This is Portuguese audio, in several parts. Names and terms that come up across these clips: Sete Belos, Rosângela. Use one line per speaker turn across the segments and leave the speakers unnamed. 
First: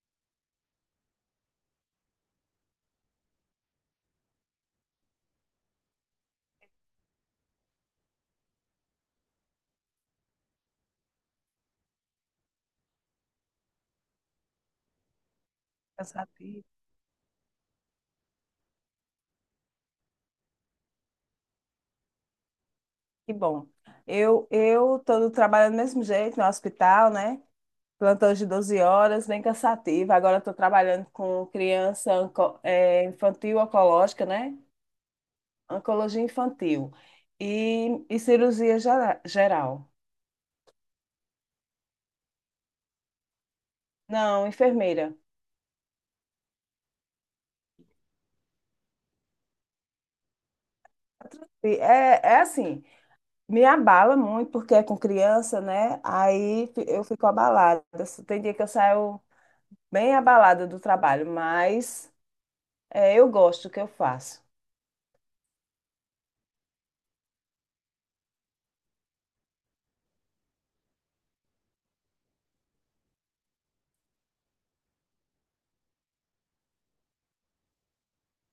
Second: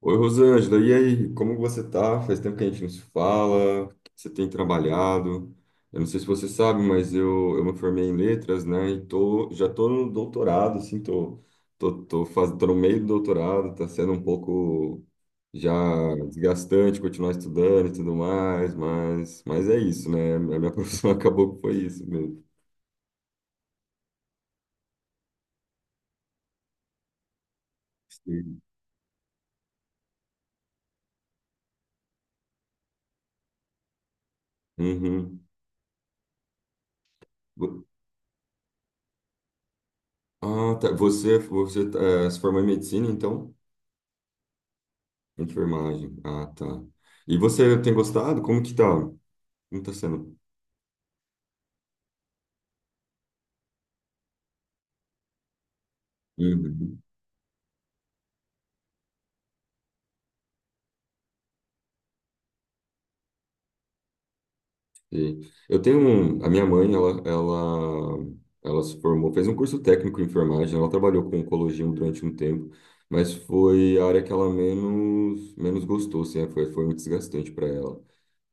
Oi, Rosângela, e aí? Como você tá? Faz tempo que a gente não se fala, o que você tem trabalhado. Eu não sei se você sabe, mas eu me formei em letras, né? E tô, já tô no doutorado, assim, tô no meio do doutorado, tá sendo um pouco já
Eu sabia.
desgastante continuar estudando e tudo mais, mas é isso, né? A minha profissão acabou que foi isso mesmo.
Que bom. Eu estou trabalhando do mesmo jeito no hospital, né? Plantão de
Sim.
12 horas, bem cansativo. Agora estou trabalhando com criança infantil oncológica, né?
Uhum.
Oncologia infantil
Vo-
e cirurgia geral.
Ah, tá. Você se formou em medicina, então?
Não, enfermeira.
Enfermagem. Ah, tá. E você tem gostado? Como que tá? Como tá sendo?
É assim, me abala muito porque é com criança, né? Aí
Uhum.
eu fico abalada. Tem dia que eu saio bem abalada do trabalho, mas eu gosto do que eu faço.
E eu tenho um, a minha mãe, ela se formou, fez um curso técnico em enfermagem, ela trabalhou com oncologia durante um tempo, mas foi a área que ela menos gostou, assim, é, foi muito desgastante para ela,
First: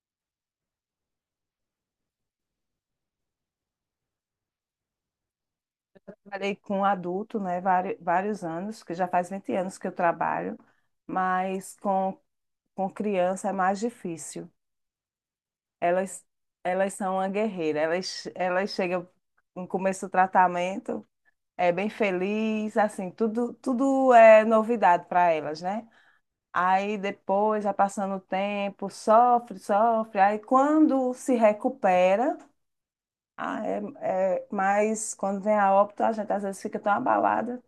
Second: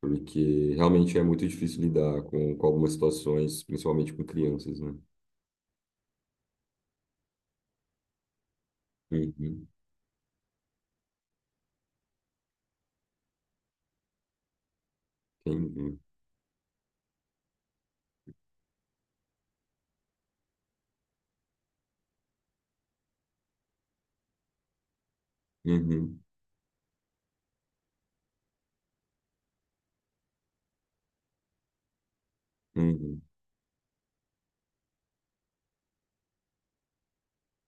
porque realmente é muito difícil lidar com algumas situações, principalmente com crianças, né?
Trabalhei com adulto, né, vários anos, que já faz 20
Uhum.
anos que eu trabalho, mas com criança é mais difícil.
Entendi.
Elas, elas são uma guerreira, elas chegam no começo do tratamento, é bem feliz, assim, tudo, tudo é novidade para elas, né?
Uhum.
Aí depois, já passando o tempo, sofre, sofre, aí quando se recupera,
Uhum.
ah, é, mas quando vem a óbito, a gente às vezes fica tão abalada.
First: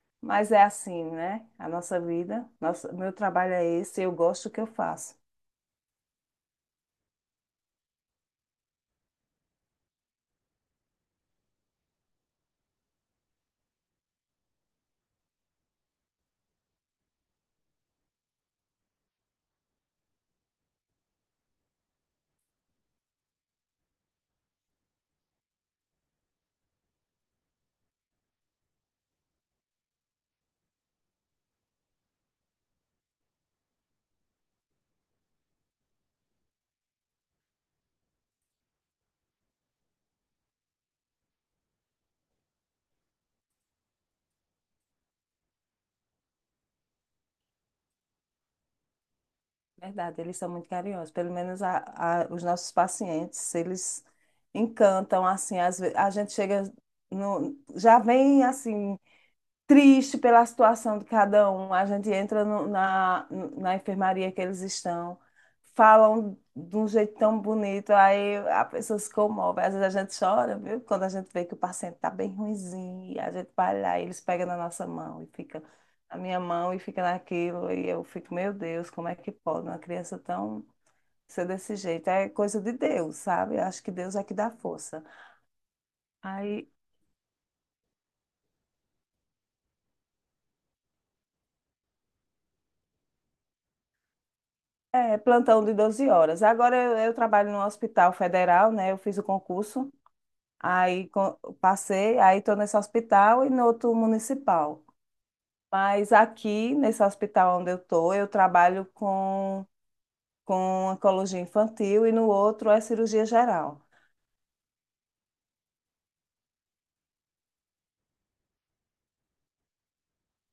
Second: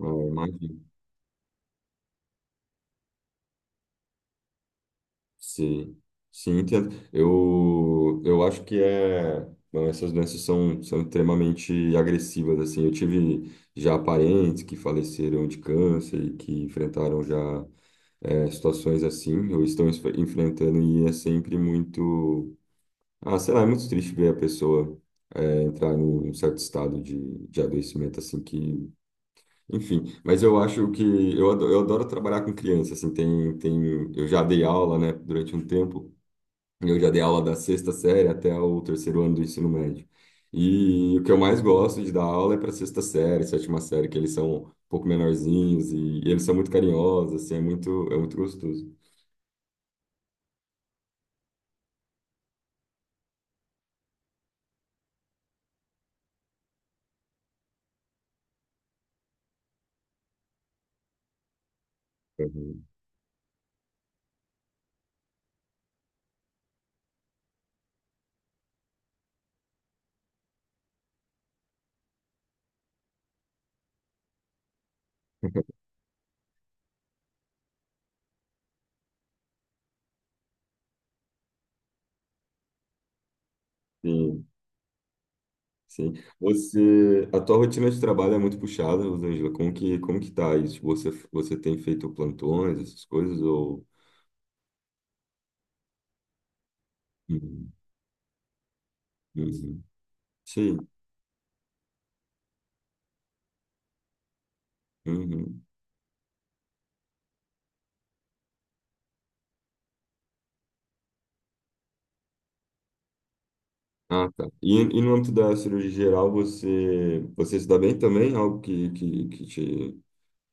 Ah,
Mas é
imagino.
assim, né? A nossa vida, nosso, meu trabalho é esse, eu gosto do que eu faço.
Sim, sim, entendo. Eu acho que é. Não, essas doenças são extremamente agressivas, assim. Eu tive já parentes que faleceram de câncer e que enfrentaram já é, situações assim, ou estão enfrentando, e é sempre muito. Ah, sei lá, é muito triste ver a pessoa é, entrar num, num certo estado de adoecimento, assim, que. Enfim, mas eu acho que. Eu adoro trabalhar com criança, assim. Tem, tem, eu já dei aula, né, durante um tempo. Eu já dei aula da sexta série até o terceiro ano do ensino médio. E o que eu mais gosto de dar aula é para sexta série, sétima série, que eles são um pouco menorzinhos e eles são muito carinhosos, assim, é muito gostoso.
Verdade, eles são muito carinhosos. Pelo menos os nossos pacientes, eles encantam, assim, às vezes, a gente chega, no, já vem assim, triste pela situação de cada um. A gente entra no-
Uhum.
na, na, enfermaria que eles estão, falam de um jeito tão bonito, aí a pessoa se comove. Às vezes a gente chora, viu? Quando a gente vê que o paciente está bem ruinzinho, e a gente vai lá, e eles pegam na nossa mão e fica na minha mão e fica naquilo, e eu fico, meu Deus, como é que pode uma criança tão ser desse jeito? É coisa de Deus, sabe? Eu acho que Deus é que
Sim,
dá força.
sim.
Aí
Você, a tua rotina de trabalho é muito puxada, Rosângela. Como que tá isso? Tipo, Você, você tem feito plantões, essas coisas, ou...
É, plantão de 12 horas. Agora eu trabalho no
Uhum.
Hospital Federal, né? Eu fiz o
Uhum.
concurso,
Sim.
aí passei, aí estou nesse hospital e no outro municipal.
Uhum.
Mas aqui, nesse hospital onde eu estou, eu trabalho com oncologia infantil e no outro é cirurgia geral.
Ah, tá. E no âmbito da cirurgia geral, você, você se dá bem também? Algo que te.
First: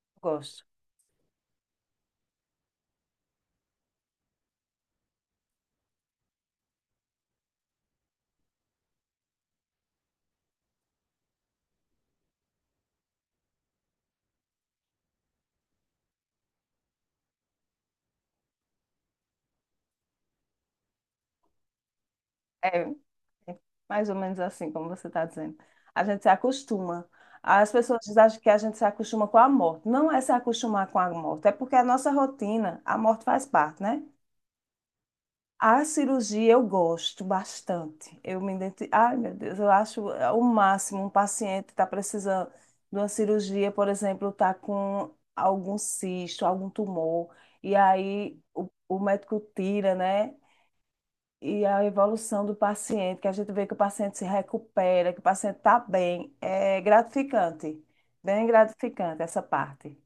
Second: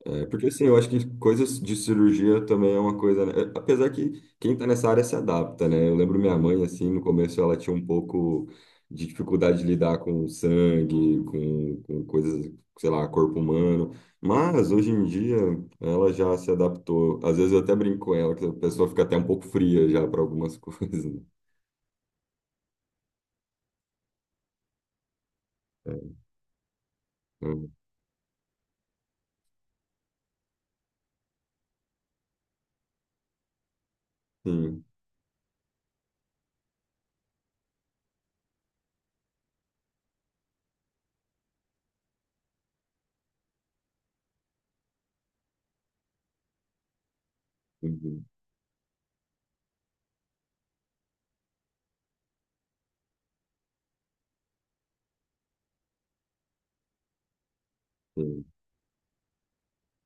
É, porque assim,
Gosto.
eu acho que coisas de cirurgia também é uma coisa, né? É, Apesar que quem tá nessa área se adapta, né? Eu lembro minha mãe, assim, no começo ela tinha um pouco de dificuldade de lidar com sangue, com coisas, sei lá, corpo humano. Mas hoje em dia ela já se adaptou. Às vezes eu até brinco com ela, que a pessoa fica até um pouco fria já para algumas coisas. Né?
É é mais ou menos assim, como você está dizendo. A
É,
gente se acostuma. As pessoas acham que a gente se acostuma com a morte. Não é se acostumar com a morte, é porque a nossa rotina, a morte faz parte, né?
Sim,
A cirurgia eu gosto bastante. Ai, meu Deus, eu acho o máximo um paciente está precisando de uma cirurgia, por exemplo, está com algum cisto, algum tumor, e
sim,
aí o médico tira, né? E a evolução do paciente, que a gente vê que o paciente se recupera, que o paciente está bem, é gratificante, bem
sim.
gratificante essa parte.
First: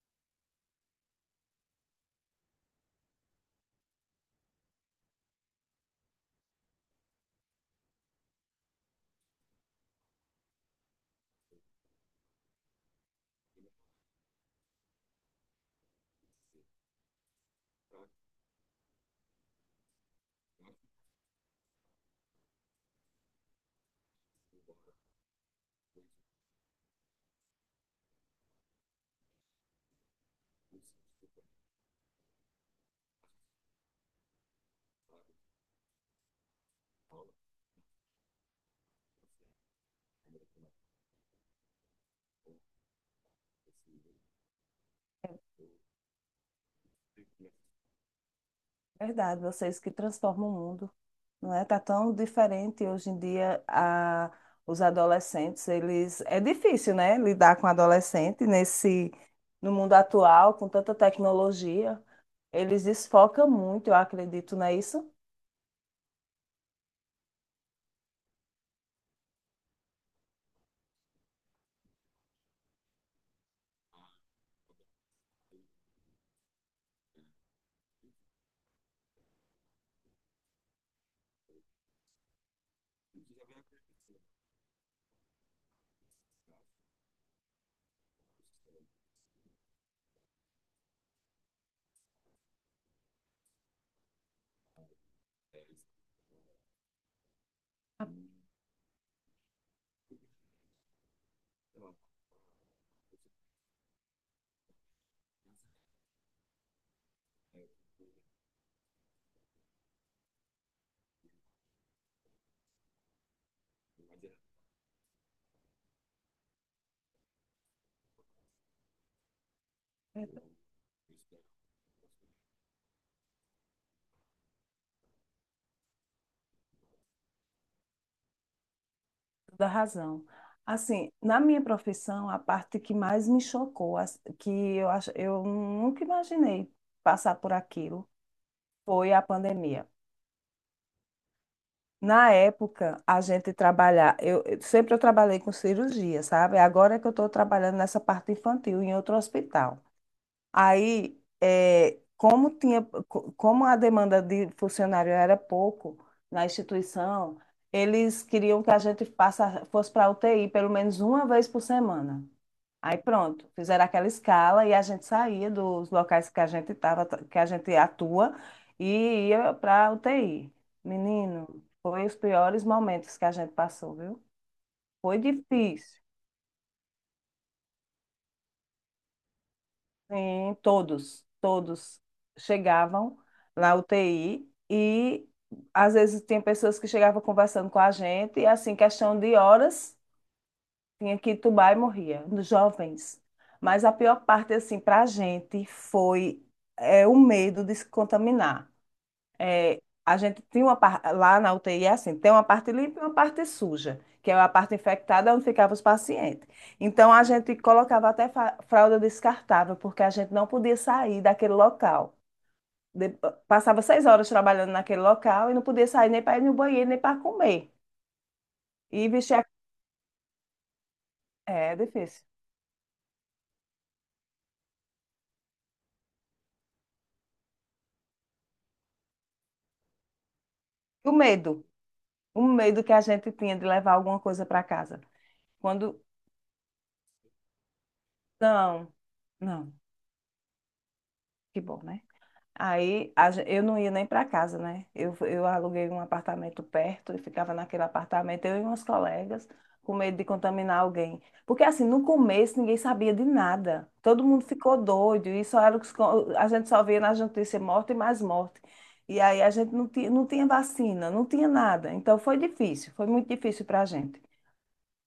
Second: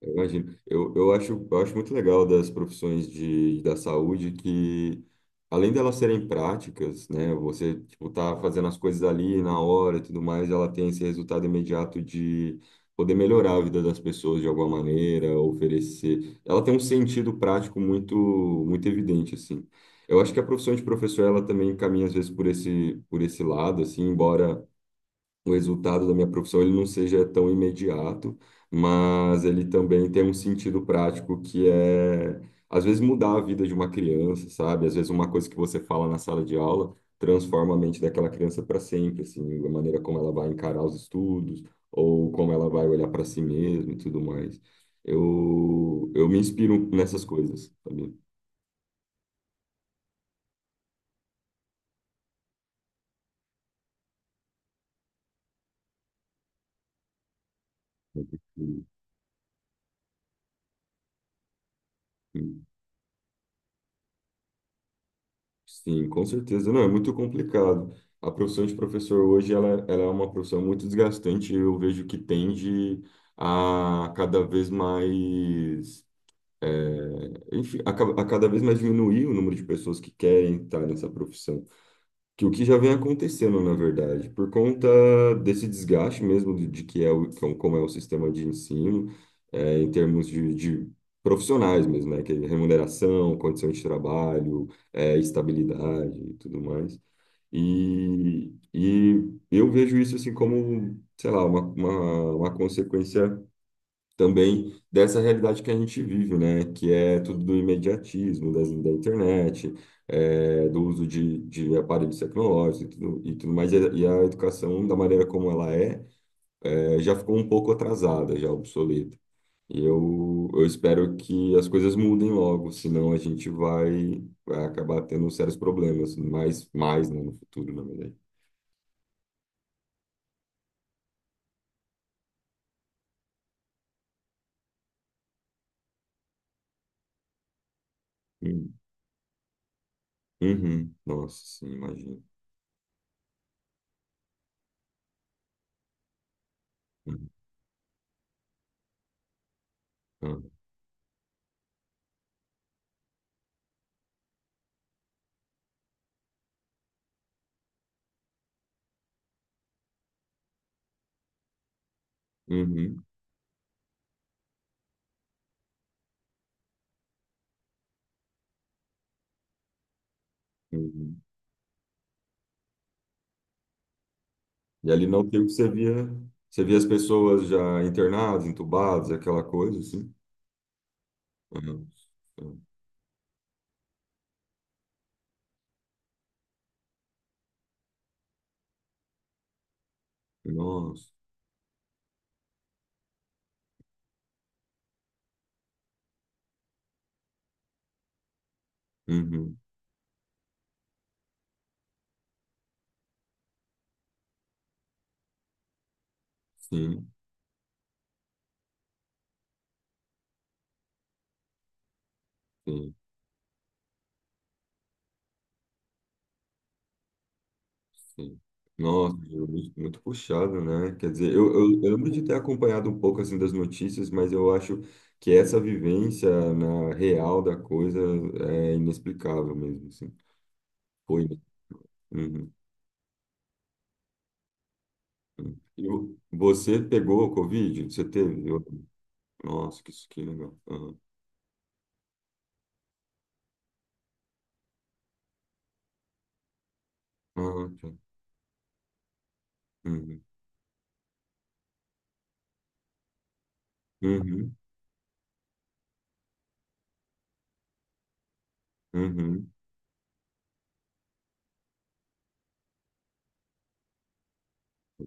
Eu imagino. Eu acho muito legal das profissões de, da saúde que, além delas serem práticas, né? Você, tipo, tá fazendo as coisas ali na hora e tudo mais, ela tem esse resultado imediato de poder melhorar a vida das pessoas de alguma maneira, oferecer. Ela tem um sentido prático muito, muito evidente, assim. Eu acho que a profissão de professor, ela também caminha, às vezes, por esse lado, assim, embora o resultado da minha profissão ele não seja tão imediato, mas ele também tem um sentido prático que é, às vezes, mudar a vida de uma criança, sabe? Às vezes, uma coisa que você fala na sala de aula transforma a mente daquela criança para sempre, assim, a maneira como ela vai encarar os estudos ou como ela vai olhar para si mesma e tudo mais. Eu me inspiro nessas coisas, sabe?
Verdade, vocês que transformam o mundo, não é? Tá tão diferente hoje em dia a os adolescentes, eles é difícil, né, lidar com adolescente nesse no mundo atual, com tanta tecnologia. Eles desfocam muito, eu acredito, não é isso?
Sim, com certeza. Não, é muito complicado. A profissão de professor hoje, ela é uma profissão muito desgastante. Eu vejo que tende a cada vez mais, é, enfim, a cada vez mais diminuir o número de pessoas que querem estar nessa profissão que o que já vem acontecendo, na verdade, por conta desse desgaste mesmo de que é o, que é como é o sistema de ensino, é, em termos de profissionais mesmo, né? Que é remuneração, condição de trabalho, é, estabilidade e tudo mais. E eu vejo isso assim como, sei lá, uma consequência também dessa realidade que a gente vive, né? Que é tudo do imediatismo, das, da internet, é, do uso de aparelhos tecnológicos e tudo mais. E a educação, da maneira como ela é, é, já ficou um pouco atrasada, já obsoleta.
É,
Eu espero que as coisas mudem logo, senão a gente vai acabar tendo sérios problemas, mais, mais, né, no futuro, na verdade.
toda razão. Assim, na minha profissão, a parte que mais me chocou, que eu acho, eu nunca imaginei passar por aquilo,
Hum.
foi a pandemia.
Uhum. Nossa, sim, imagino.
Na época, a gente trabalhar, sempre eu trabalhei com cirurgia, sabe? Agora é que eu estou
Uhum.
trabalhando nessa parte infantil em outro hospital.
Ah.
Aí, eh, como tinha, co- como a demanda de funcionário era pouco na instituição, eles queriam que a gente passa, fosse para a UTI pelo menos uma vez por semana. Aí
Uhum.
pronto, fizeram aquela escala e a gente saía dos locais que a gente tava, que a gente atua e ia para UTI.
Uhum.
Menino, foi os piores momentos que a gente passou, viu?
E ali
Foi
não tem o que você
difícil.
via. Você via as pessoas já internadas, entubadas, aquela coisa, assim.
Sim, todos,
Uhum.
todos chegavam na UTI e às vezes tinha pessoas que chegavam conversando com a gente e assim, questão de horas.
Nossa.
Tinha que tubar e morria, nos jovens. Mas a pior parte, assim, para a gente foi o medo de se contaminar.
Uhum.
É, a gente tinha uma parte, lá na UTI, é assim, tem uma parte limpa e uma parte suja, que é a parte infectada onde ficavam os pacientes.
Sim,
Então, a gente colocava até fralda descartável, porque a gente não podia sair daquele local.
sim,
De- passava 6 horas trabalhando naquele local e não podia sair nem para ir no banheiro, nem para comer.
sim.
E
Nossa,
vestir a...
muito muito puxado, né? Quer dizer,
É
eu lembro de
difícil.
ter acompanhado um pouco, assim, das notícias, mas eu acho que essa vivência na real da coisa é inexplicável mesmo, assim.
E o
Foi. Né?
medo, o
Uhum.
medo que a gente tinha de levar alguma coisa para casa.
uhum.
Quando.
Você pegou o Covid? Você teve? Eu-
Não, não,
Nossa, que, isso que legal. Uhum.
que bom, né? Eu não ia nem para casa, né? Eu aluguei um apartamento perto e ficava
Ah,
naquele
tá.
apartamento, eu e umas colegas, com medo
Uhum.
de contaminar alguém. Porque assim, no começo ninguém sabia de nada. Todo mundo
Uhum,
ficou doido e só era o que se co- a gente só via nas notícias morte e mais morte. E aí
uhum.
a gente não tinha, não tinha vacina, não tinha nada. Então foi difícil, foi muito difícil para a gente.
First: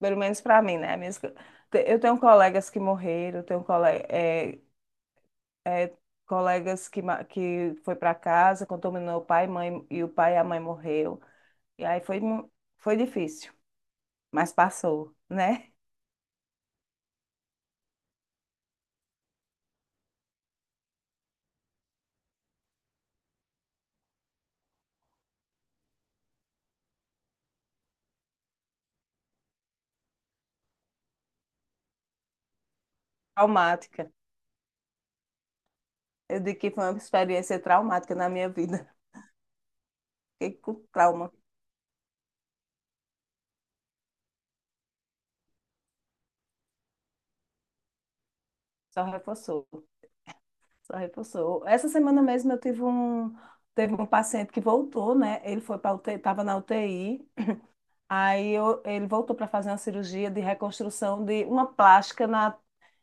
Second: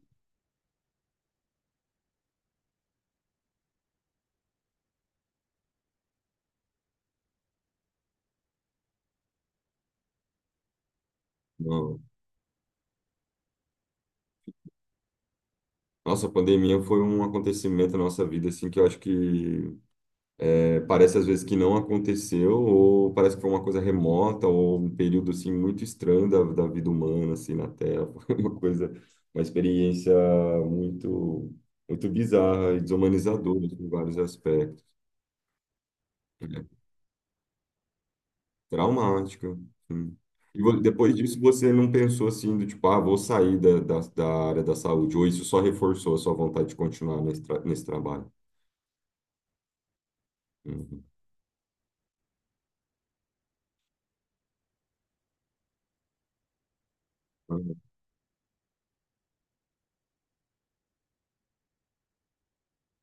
Pelo menos para mim, né? Eu tenho colegas que morreram, tenho colegas que, que foi para casa, contaminou o pai e mãe, e o pai e a mãe morreu. E aí
Não.
foi, foi difícil, mas passou, né?
Nossa, a pandemia foi um acontecimento na nossa vida, assim, que eu acho que é, parece às vezes que não aconteceu, ou parece que foi uma coisa remota, ou um período, assim, muito estranho da vida humana, assim, na Terra. Foi uma coisa, uma experiência muito, muito bizarra e desumanizadora, assim, em
Traumática.
vários aspectos.
Eu digo que foi uma experiência traumática na minha vida.
Traumática. Sim.
Fiquei com
Depois
trauma.
disso, você não pensou assim, do tipo, ah, vou sair da área da saúde, ou isso só reforçou a sua vontade de continuar nesse trabalho?
Só reforçou, só
Uhum.
reforçou. Essa semana mesmo eu tive um, teve um paciente que voltou, né? Ele foi para UTI, estava na UTI.
Ah,
Ele voltou para fazer uma cirurgia de reconstrução de uma plástica na,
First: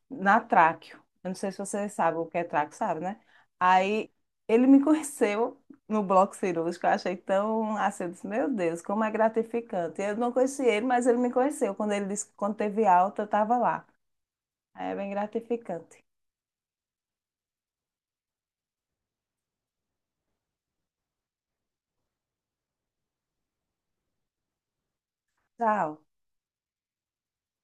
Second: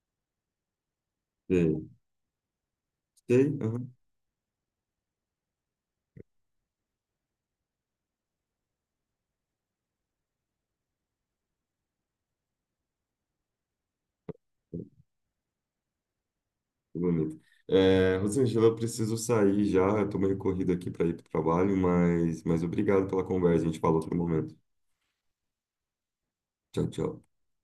na tráqueo. Eu não sei se você
Sei,
sabe o que é tráqueo, sabe, né?
sei, aham,
Aí ele me conheceu no bloco cirúrgico. Eu achei tão assim, eu disse, meu Deus, como é gratificante. Eu não conheci ele, mas ele me conheceu. Quando ele disse que quando teve alta, eu estava lá. Aí é bem gratificante.
que bonito. É, Rosângela, eu preciso sair já, eu tô meio corrido aqui para ir para o trabalho, mas obrigado pela conversa, a gente fala outro momento.
Tchau.
Tchau, tchau.